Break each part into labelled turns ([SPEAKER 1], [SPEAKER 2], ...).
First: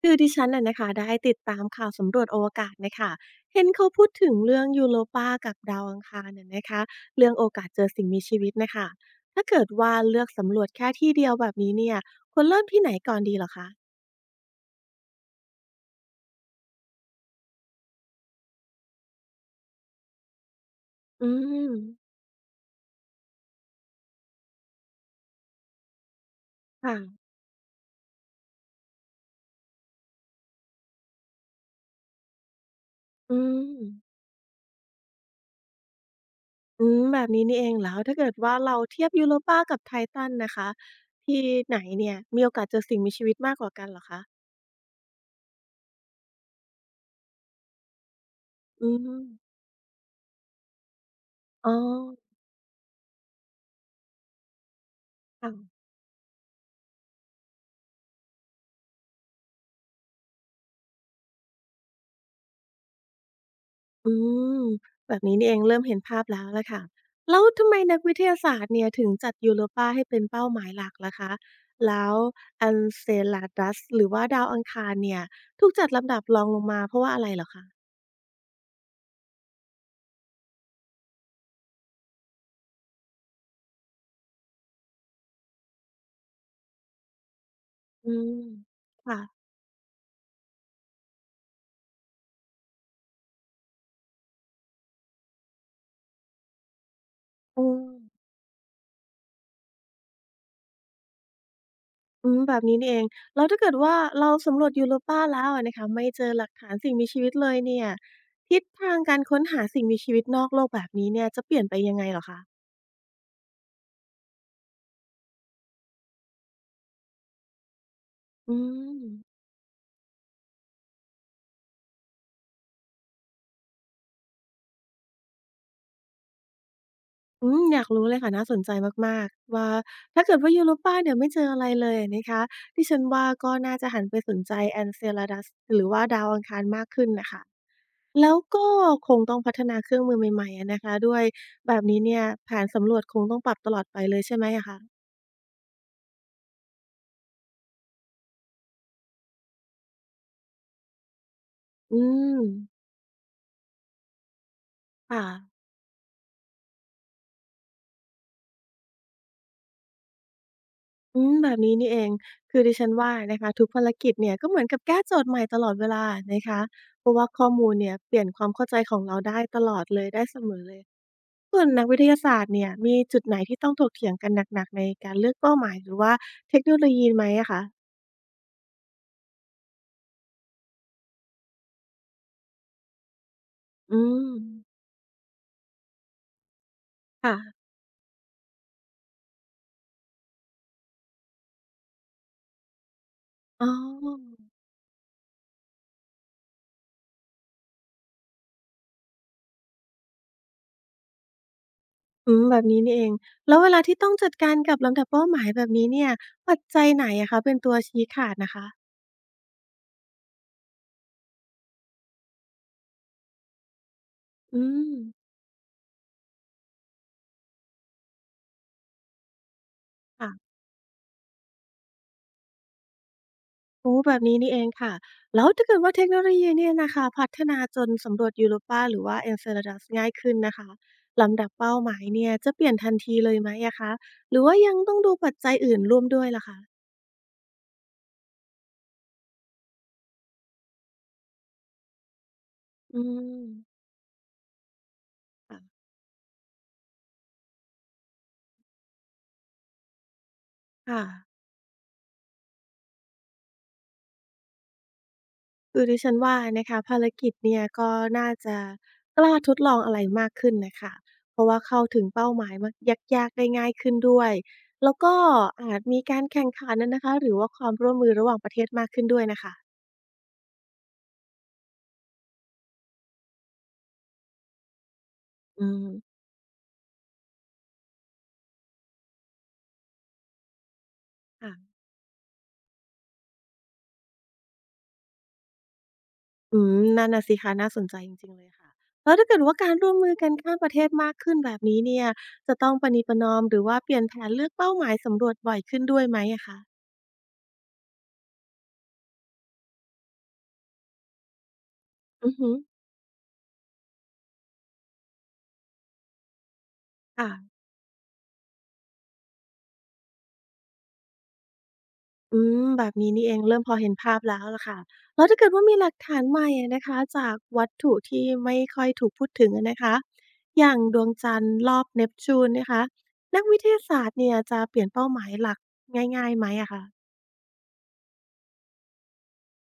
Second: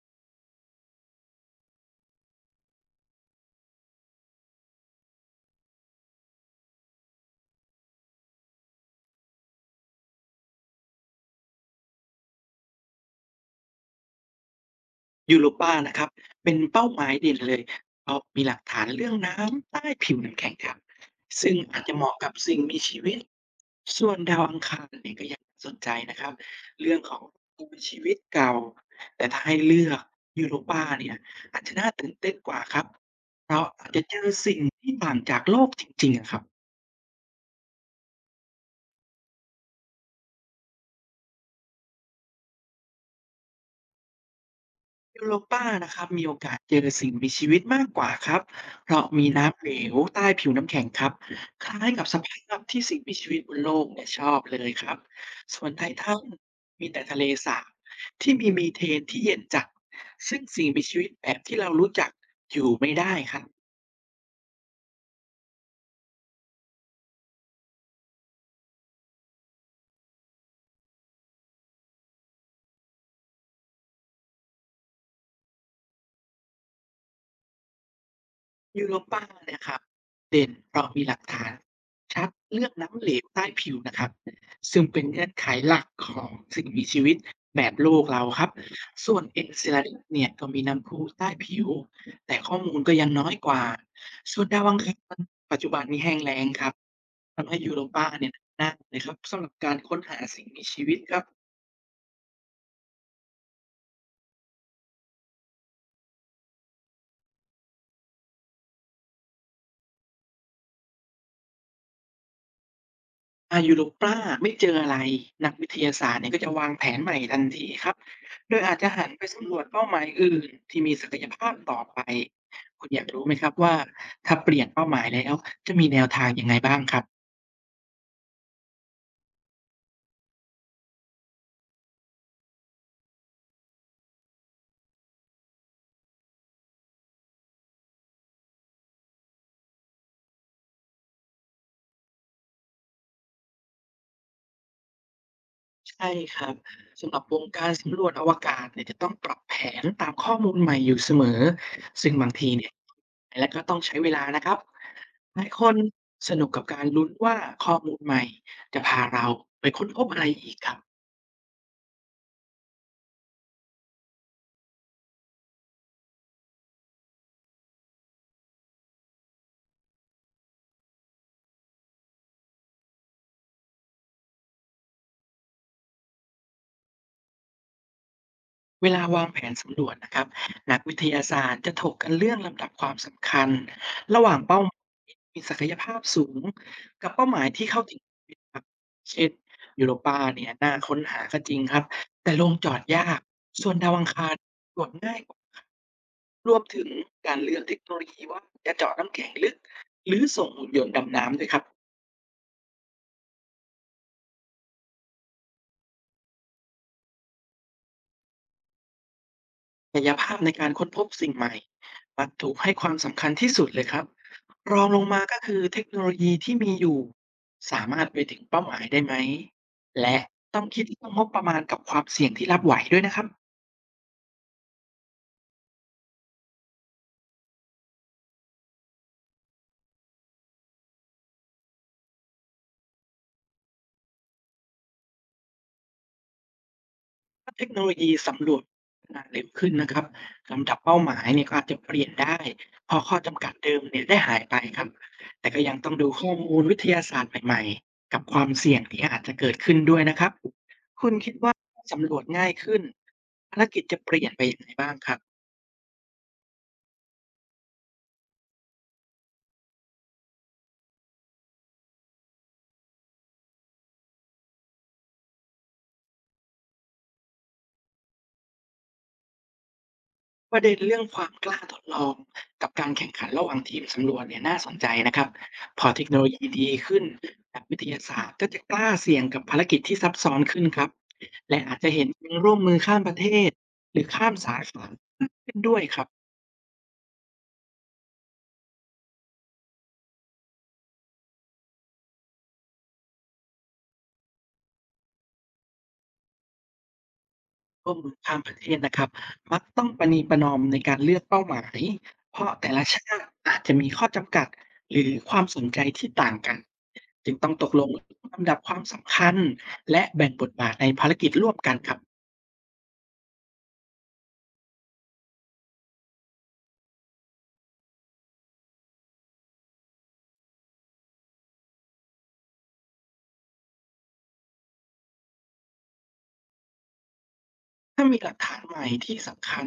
[SPEAKER 1] คือดิฉันน่ะนะคะได้ติดตามข่าวสำรวจอวกาศนะคะเห็นเขาพูดถึงเรื่องยูโรปากับดาวอังคารน่ะนะคะเรื่องโอกาสเจอสิ่งมีชีวิตนะคะถ้าเกิดว่าเลือกสำรวจแค่ที่เดียวแบบนี้เนี่ยควรเริ่มที่ไหนก่อนดีเหรอคะ
[SPEAKER 2] Europa นะครับเป็นเป้าหมายเด่นเลยเพราะมีหลักฐานเรื่องน้ำใต้ผิวน้ำแข็งครับ
[SPEAKER 1] อื
[SPEAKER 2] ซึ่ง
[SPEAKER 1] ม
[SPEAKER 2] อาจจะเหมาะกับสิ่งมีชีวิตส่วนดาวอังคารเนี่ยก็ยังน่าสนใจนะครับเรื่
[SPEAKER 1] ค่ะ
[SPEAKER 2] องของสิ่งมีชีวิตเก่าแต่ถ้าให้เลือกยูโรปาเนี่ยอาจจะน่าตื่นเต้นกว่าครับ
[SPEAKER 1] อื
[SPEAKER 2] เพราะ
[SPEAKER 1] ม
[SPEAKER 2] อาจจะเจอสิ่งที่ต่างจากโลกจริงๆอะครับ
[SPEAKER 1] อืมแบบนี้นี่เองแล้วถ้าเกิดว่าเราเทียบยูโรปากับไททันนะคะที่ไหนเนี่ยมีโอกาสเจอสิ่งมีชีวิตมากกว่ากันเหรอคะ
[SPEAKER 2] ยูโรปานะครับมีโอกาสเจอสิ่งมีชีวิตมากกว่าครับเพ
[SPEAKER 1] อื
[SPEAKER 2] ราะ
[SPEAKER 1] ม
[SPEAKER 2] มีน้ำเหลวใต้ผิวน้ำแข็งครับค
[SPEAKER 1] อ๋อ
[SPEAKER 2] ล้ายกับสภาพที่สิ่งมีชีวิตบนโลกเนี่ยชอบเลยครับส่วนไท
[SPEAKER 1] ค่ะ
[SPEAKER 2] ทันมีแต่ทะเลสาบที่มีเทนที่เย็นจัดซึ่งสิ่งมีชีวิตแบบที่เรารู้จักอยู่ไม่ได้ครับ
[SPEAKER 1] อืมแบบนี้นี่เองเริ่มเห็นภาพแล้วล่ะค่ะแล้วทำไมนักวิทยาศาสตร์เนี่ยถึงจัด Europa ให้เป็นเป้าหมายหลักล่ะคะแล้วอั n c e l a d u s หรือว่าดาวอังคารเนี่ยถูกจัดลำดับรองลงมาเพราะว่าอะไรเหรอคะ
[SPEAKER 2] Europa เนี่ยครับเด่นเพราะมีหลักฐานชัดเรื่องน้ำเหลวใต้ผิวนะครับซึ่งเป็นเงื่อนไขหลักของสิ่งมีชีวิตแบบโลก
[SPEAKER 1] อื
[SPEAKER 2] เรา
[SPEAKER 1] ม
[SPEAKER 2] ครับส่วนเอ็
[SPEAKER 1] ค่ะ
[SPEAKER 2] e เซลาดเนี่ยก็มีน้ำพุใต้ผิวแต่ข้อมูลก็ยังน้อยกว่าส่วนดาวอังคารปัจจุบันนี้แห้งแล้งครับทำให้
[SPEAKER 1] อืม
[SPEAKER 2] Europa เนี่ยน่าเลยครับสำหรับการค้นหาสิ่งมีชีวิตครับ
[SPEAKER 1] อืมแบบนี้นี่เองแล้วถ้าเกิดว่าเราสำรวจ Europa แล้วอะนะคะไม่เจอหลักฐานสิ่งมีชีวิตเลยเนี่ยทิศทางการค้นหาสิ่งมีชีวิตนอกโลกแบบนี้เนี่ยจะเปลี่ยนไปยังไงเหรอคะ
[SPEAKER 2] อาก Europa ไม่เจออะไรนักวิทยาศาสตร์เนี่ยก็จะวางแผนใหม่ทันทีครับโด
[SPEAKER 1] อื
[SPEAKER 2] ยอาจจะหั
[SPEAKER 1] ม
[SPEAKER 2] นไปสำรวจเป้าหมายอื่นที่มีศักยภาพต่อไปคุณอยากรู้ไหมครับว่าถ้าเปลี่ยนเป้าหมายแล้วจะมีแนวทางยังไงบ้างครับ
[SPEAKER 1] อืมอยากรู้เลยค่ะน่าสนใจมากๆว่าถ้าเกิดว่ายูโรป้าเนี่ยไม่เจออะไรเลยอะนะคะดิฉันว่าก็น่าจะหันไปสนใจ Enceladus หรือว่าดาวอังคารมากขึ้นน่ะค่ะแล้วก็คงต้องพัฒนาเครื่องมือใหม่ๆอะนะคะด้วยแบบนี้เนี่ยแผนสำรวจคงต้องปรับตลอดไปเลยใช่ไหมอะคะ
[SPEAKER 2] ใช่ครับสำหรับวงการสำรวจอวกาศเนี่ยจะต้องปรับแผนตามข้อมูลใหม่อยู่เสมอ
[SPEAKER 1] อื
[SPEAKER 2] ซึ่งบาง
[SPEAKER 1] ม
[SPEAKER 2] ทีเนี่ยและก็ต้องใช้เวลานะครับ
[SPEAKER 1] ค่ะ
[SPEAKER 2] หลายคนสนุกกับการลุ้นว่าข้อมูลใหม่จะพาเราไปค้นพบอะไรอีกครับ
[SPEAKER 1] อืมแบบนี้นี่เองคือดิฉันว่านะคะทุกภารกิจเนี่ยก็เหมือนกับแก้โจทย์ใหม่ตลอดเวลานะคะเพราะว่าข้อมูลเนี่ยเปลี่ยนความเข้าใจของเราได้ตลอดเลยได้เสมอเลย ส่วนนักวิทยาศาสตร์เนี่ยมีจุดไหนที่ต้องถกเถียงกันหนักๆในการเลือกเป้าหมายหรือว่าเทคโนโลยีไหมอะคะ
[SPEAKER 2] เวลาวางแผนสำรวจนะครับนักวิทยาศาสตร์จะถกกันเรื่องลำดับความสำคัญ
[SPEAKER 1] อื
[SPEAKER 2] ระ
[SPEAKER 1] ม
[SPEAKER 2] หว่างเป้าหมายที่มีศักยภาพสูงกับเป้าหมาย
[SPEAKER 1] ค่ะ
[SPEAKER 2] ที่เข้าถึงได้ครัเช่นยูโรปาเนี่ยน่าค้นหาก็จริงครับแต่ลงจอดยาก
[SPEAKER 1] อ๋
[SPEAKER 2] ส่
[SPEAKER 1] อ
[SPEAKER 2] วนดาวอังคารตรวจง่ายกว่ารวมถึงการเลือกเทคโนโลยีว่าจะเจาะน้ำแข็งลึกหรือส่งหุ่นยนต์ดำน้ำด้วยครับ
[SPEAKER 1] อืมแบบนี้นี่เอง แล้วเวลาที่ต้องจัดการกับลำดับเป้าหมายแบบนี้เนี่ย ปัจจัยไหนอะคะเป็นตัวชี้ขาดนะคะ
[SPEAKER 2] ศักยภาพในการค้นพบสิ่งใหม่มักถูกให้ความสำคัญที่สุดเลยครับ
[SPEAKER 1] อื
[SPEAKER 2] รอง
[SPEAKER 1] ม
[SPEAKER 2] ลงมาก็คือเทคโนโลยีที่มีอยู่ สามารถไปถึงเป้าหมายได้ไหม และ
[SPEAKER 1] ค่ะ
[SPEAKER 2] ต้องคิดเรื่องงบประมาณกับความเสี่ยงที่รับไหวด้วยนะครับ
[SPEAKER 1] โอ๋แบบนี้นี่เองค่ะแล้วถ้าเกิดว่าเทคโนโลยีเนี่ยนะคะพัฒนาจนสำรวจ Europa หรือว่า Enceladus ง่ายขึ้นนะคะลำดับเป้าหมายเนี่ยจะเปลี่ยนทันทีเลยไหมอะคะหรือว่ายังต้องดูปัจจัยอื่นร่วมด้วยล่ะคะ
[SPEAKER 2] ถ้าเทคโนโลยีสำรวจขนาดเร็วขึ้นนะครับลำดับเป้าหมายเนี่ยก็อาจจะเปลี่ยนได้เพอ
[SPEAKER 1] อื
[SPEAKER 2] ข้อจำ
[SPEAKER 1] ม
[SPEAKER 2] กัดเดิมเนี่ยได้หายไปครับแต่
[SPEAKER 1] ค่ะ
[SPEAKER 2] ก็ยังต้องดูข้อมูลวิทยาศาสตร์ใหม่ๆกับความเสี่ยงที่อาจจะเกิดขึ้นด้วยนะครับ
[SPEAKER 1] ค่ะ
[SPEAKER 2] คุณคิดว่าสำรวจง่ายขึ้นภารกิจจะเปลี่ยนไปอยางไรบ้างครับ
[SPEAKER 1] คือดิฉันว่านะคะภารกิจเนี่ยก็น่าจะกล้าทดลองอะไรมากขึ้นนะคะเพราะว่าเข้าถึงเป้าหมายมากยากๆได้ง่ายขึ้นด้วยแล้วก็อาจมีการแข่งขันนะคะหรือว่าความร่วมมือระหว่างประเทศมากขึ้นด้วยนะคะ
[SPEAKER 2] ประเด็นเรื่องความกล้าทดลองกับการแข่งขันระหว่างทีมสำรวจเนี่ยน่าสนใจนะครับ
[SPEAKER 1] อื
[SPEAKER 2] พอเทคโน
[SPEAKER 1] ม
[SPEAKER 2] โลยีดีขึ้นนักวิทยาศาสตร์ก็จะกล้าเสี่ยงกับภารกิจที่ซับซ้อนขึ้นครับและอา
[SPEAKER 1] ค่ะ
[SPEAKER 2] จจะเห็นการร่วมมือข้ามประเทศหรือข้ามสาขาขึ้นด้วยครับ
[SPEAKER 1] อืมนั่นน่ะสิคะน่าสนใจจริงๆเลยค่ะแล้วถ้าเกิดว่าการร่วมมือกันข้ามประเทศมากขึ้นแบบนี้เนี่ยจะต้องประนีประนอมหรือว่าเปลี่ยนแผนเลือกเป้าหมายสำรวจบ่อยขึ้นด้วยไหมอะคะ
[SPEAKER 2] ร่วมมือข้ามประเทศนะครับมักต้องประนีประนอมในการเลือกเป้าหมาย
[SPEAKER 1] อือ
[SPEAKER 2] เพ
[SPEAKER 1] ฮึ
[SPEAKER 2] ราะแต่ละชาติอาจจะมีข้อจำกัดหรือความสนใจที่ต่างกันจึงต้อง
[SPEAKER 1] ค่ะ
[SPEAKER 2] ตกลงลำดับความสำคัญและแบ่งบทบาทในภารกิจร่วมกันครับ
[SPEAKER 1] อืมแบบนี้นี่เองเริ่มพอเห็นภาพแล้วล่ะค่ะแล้วถ้าเกิดว่ามีหลักฐานใหม่อะนะคะจากวัตถุที่ไม่ค่อยถูกพูดถึงอะนะคะอย่างดวงจันทร์รอบเนปจูนนะคะนักวิทยาศาสตร์เนี่ยจะเปลี่ยนเป้าหมายหลักง่ายๆไหมอะคะ
[SPEAKER 2] ถ้ามีหลักฐานใหม่ที่สำคัญ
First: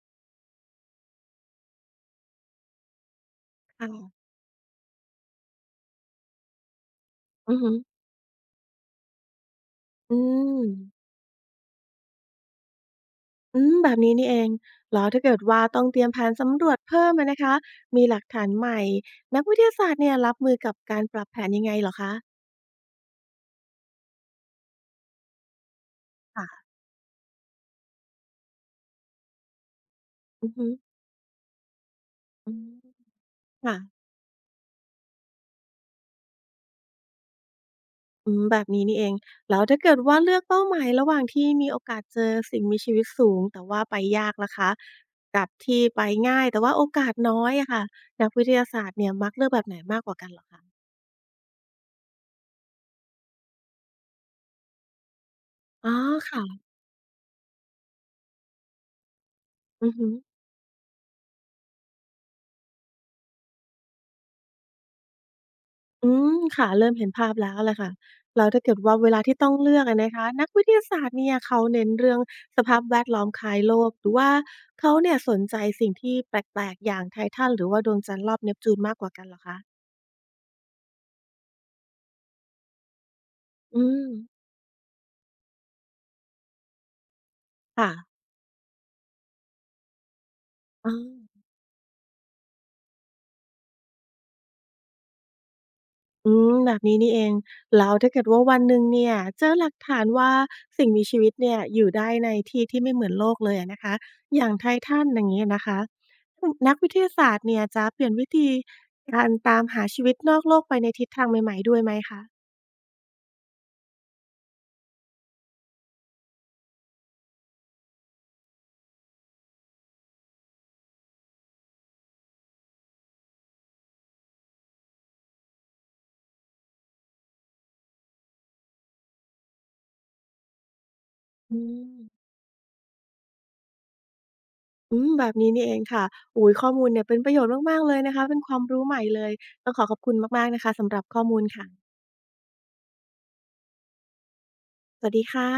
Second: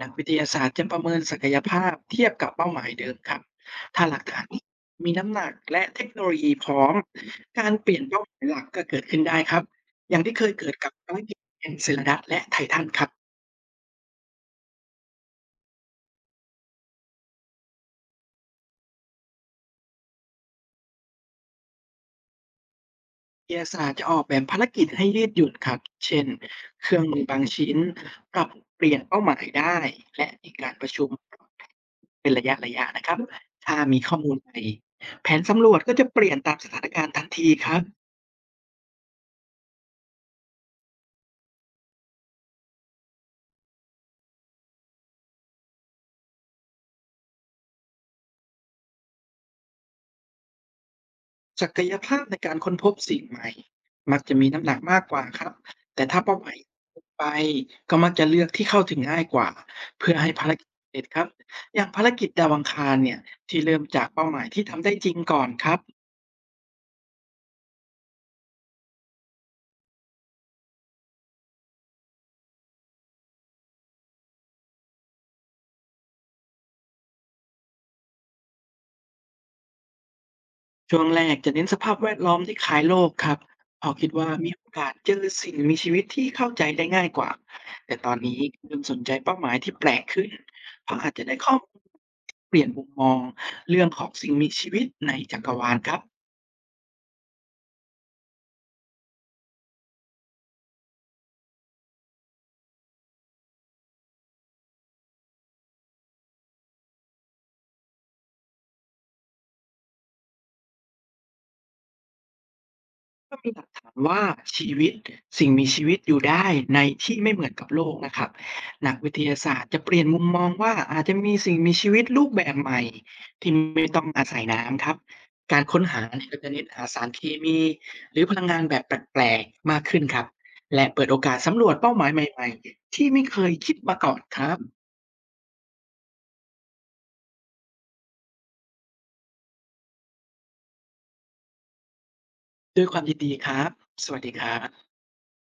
[SPEAKER 2] นักวิทยาศาสตร์จะประเมินศักยภาพเทียบกับเป้าหมายเดิมครับถ้าหลัก
[SPEAKER 1] ค่ะ
[SPEAKER 2] ฐานนี้มีน้ำหนักและเทคโนโลยีพร้อม
[SPEAKER 1] อือ
[SPEAKER 2] กา
[SPEAKER 1] ฮึ
[SPEAKER 2] รเปลี่ยยนเป้าหมายหลักก็เกิดขึ้นได้ครับอ
[SPEAKER 1] อื
[SPEAKER 2] ย่างที่เคย
[SPEAKER 1] ม
[SPEAKER 2] เกิดกับภารกิจเอ็นเซลดัสและไททันครับ
[SPEAKER 1] อืมแบบนี้นี่เองแล้วถ้าเกิดว่าต้องเตรียมแผนสำรวจเพิ่มอะนะคะมีหลักฐานใหม่นักวิทยาศาสตร์เนี่ยรับมือกับการปรับแผนยังไงเหรอคะ
[SPEAKER 2] วิทยาศาสตร์จะออกแบบภารกิจให้ยืดหยุ่นครับ เช่น
[SPEAKER 1] ค่ะ
[SPEAKER 2] เครื่องมือบางชิ้นปรับเปลี่ยนเป้าหมายได้และ
[SPEAKER 1] อื
[SPEAKER 2] มี
[SPEAKER 1] อฮึ
[SPEAKER 2] การประชุมเป็นระย
[SPEAKER 1] อืม
[SPEAKER 2] ะๆนะครับ
[SPEAKER 1] ค่ะ
[SPEAKER 2] ถ้ามีข้อมูลใหม่แผนสำรวจก็จะเปลี่ยนตามสถานการณ์ทันทีครับ
[SPEAKER 1] อืมแบบนี้นี่เองแล้วถ้าเกิดว่าเลือกเป้าหมายระหว่างที่มีโอกาสเจอสิ่งมีชีวิตสูงแต่ว่าไปยากล่ะคะกับที่ไปง่ายแต่ว่าโอกาสน้อยอะค่ะนักวิทยาศาสตร์เนี่ยมักเลือกแบบไหนมากกว่ากันเหรอคะ
[SPEAKER 2] ศักยภาพในการค้นพบสิ่งใหม่มักจะมีน้ำหนักมากกว่าครับ
[SPEAKER 1] อ๋อ
[SPEAKER 2] แต่ถ้าเป้าหมาย
[SPEAKER 1] ค่ะ
[SPEAKER 2] ไปก็มักจะเลือกที่เข้าถึงง่ายกว่า
[SPEAKER 1] อือฮึ
[SPEAKER 2] เพื่อให้ภารกิจเสร็จครับอย่างภารกิจดาวอังคารเนี่ยที่เริ่มจากเป้าหมายที่ทำได้จริงก่อนครับ
[SPEAKER 1] อืมค่ะเริ่มเห็นภาพแล้วแหละค่ะแล้วถ้าเกิดว่าเวลาที่ต้องเลือกอะนะคะนักวิทยาศาสตร์เนี่ยเขาเน้นเรื่องสภาพแวดล้อมคล้ายโลกหรือว่าเขาเนี่ยสนใจสิ่งที่แปลกๆอย่างไททันหรือว่าดวงจันทร์รอบเนปจูนมากกว่ากันเหรอคะ
[SPEAKER 2] ช่วงแรกจะเน้นสภาพแวดล้อมที่คล้ายโลกครับเพ
[SPEAKER 1] อื
[SPEAKER 2] อคิ
[SPEAKER 1] ม
[SPEAKER 2] ดว่ามีโอกาสเจอสิ่งมีชีวิตที่เข้าใจได้ง่ายกว่า
[SPEAKER 1] ค่ะ
[SPEAKER 2] แต่ตอนนี้เริ่มสนใจเป้าหมายที่แปลกขึ้นเพ
[SPEAKER 1] อ๋
[SPEAKER 2] ราะอาจจะได้
[SPEAKER 1] อ
[SPEAKER 2] ข้อมูลเปลี่ยนมุมมองเรื่องของสิ่งมีชีวิตในจักรวาลครับ
[SPEAKER 1] อืมแบบนี้นี่เองแล้วถ้าเกิดว่าวันหนึ่งเนี่ยเจอหลักฐานว่าสิ่งมีชีวิตเนี่ยอยู่ได้ในที่ที่ไม่เหมือนโลกเลยอะนะคะอย่างไททันอย่างงี้นะคะอืมนักวิทยาศาสตร์เนี่ยจะเปลี่ยนวิธีการตามหาชีวิตนอกโลกไปในทิศทางใหม่ๆด้วยไหมคะ
[SPEAKER 2] ก็มีหลักฐานว่าชีวิตสิ่งมีชีวิตอยู่ได้ในที่ไม่เหมือนกับโลกนะครับนักวิทยาศาสตร์จะเปลี่ยนมุมมองว่าอาจจะมีสิ่งมีชีวิตรูปแบบใหม่ที่ไม่ต้องอาศัยน้ำครับการค้นหาเนี่ยก็จะเน้นหาสารเคมีหรือพลังงานแบบแปลกๆมากขึ้นครับและเปิดโอกาส
[SPEAKER 1] อื
[SPEAKER 2] สำรวจ
[SPEAKER 1] ม
[SPEAKER 2] เป้าหมายใหม่ๆที่ไม่เคยคิดมาก่อนครับ
[SPEAKER 1] อืมแบบนี้นี่เองค่ะโอ้โฮข้อมูลเนี่ยเป็นประโยชน์มากๆเลยนะคะเป็นความรู้ใหม่เลยต้องขอขอบคุณมากๆนะคะสำหรับข้อมูลค่ะ
[SPEAKER 2] ด้วยความยินดีครับสวัสดีครับ
[SPEAKER 1] สวัสดีค่ะ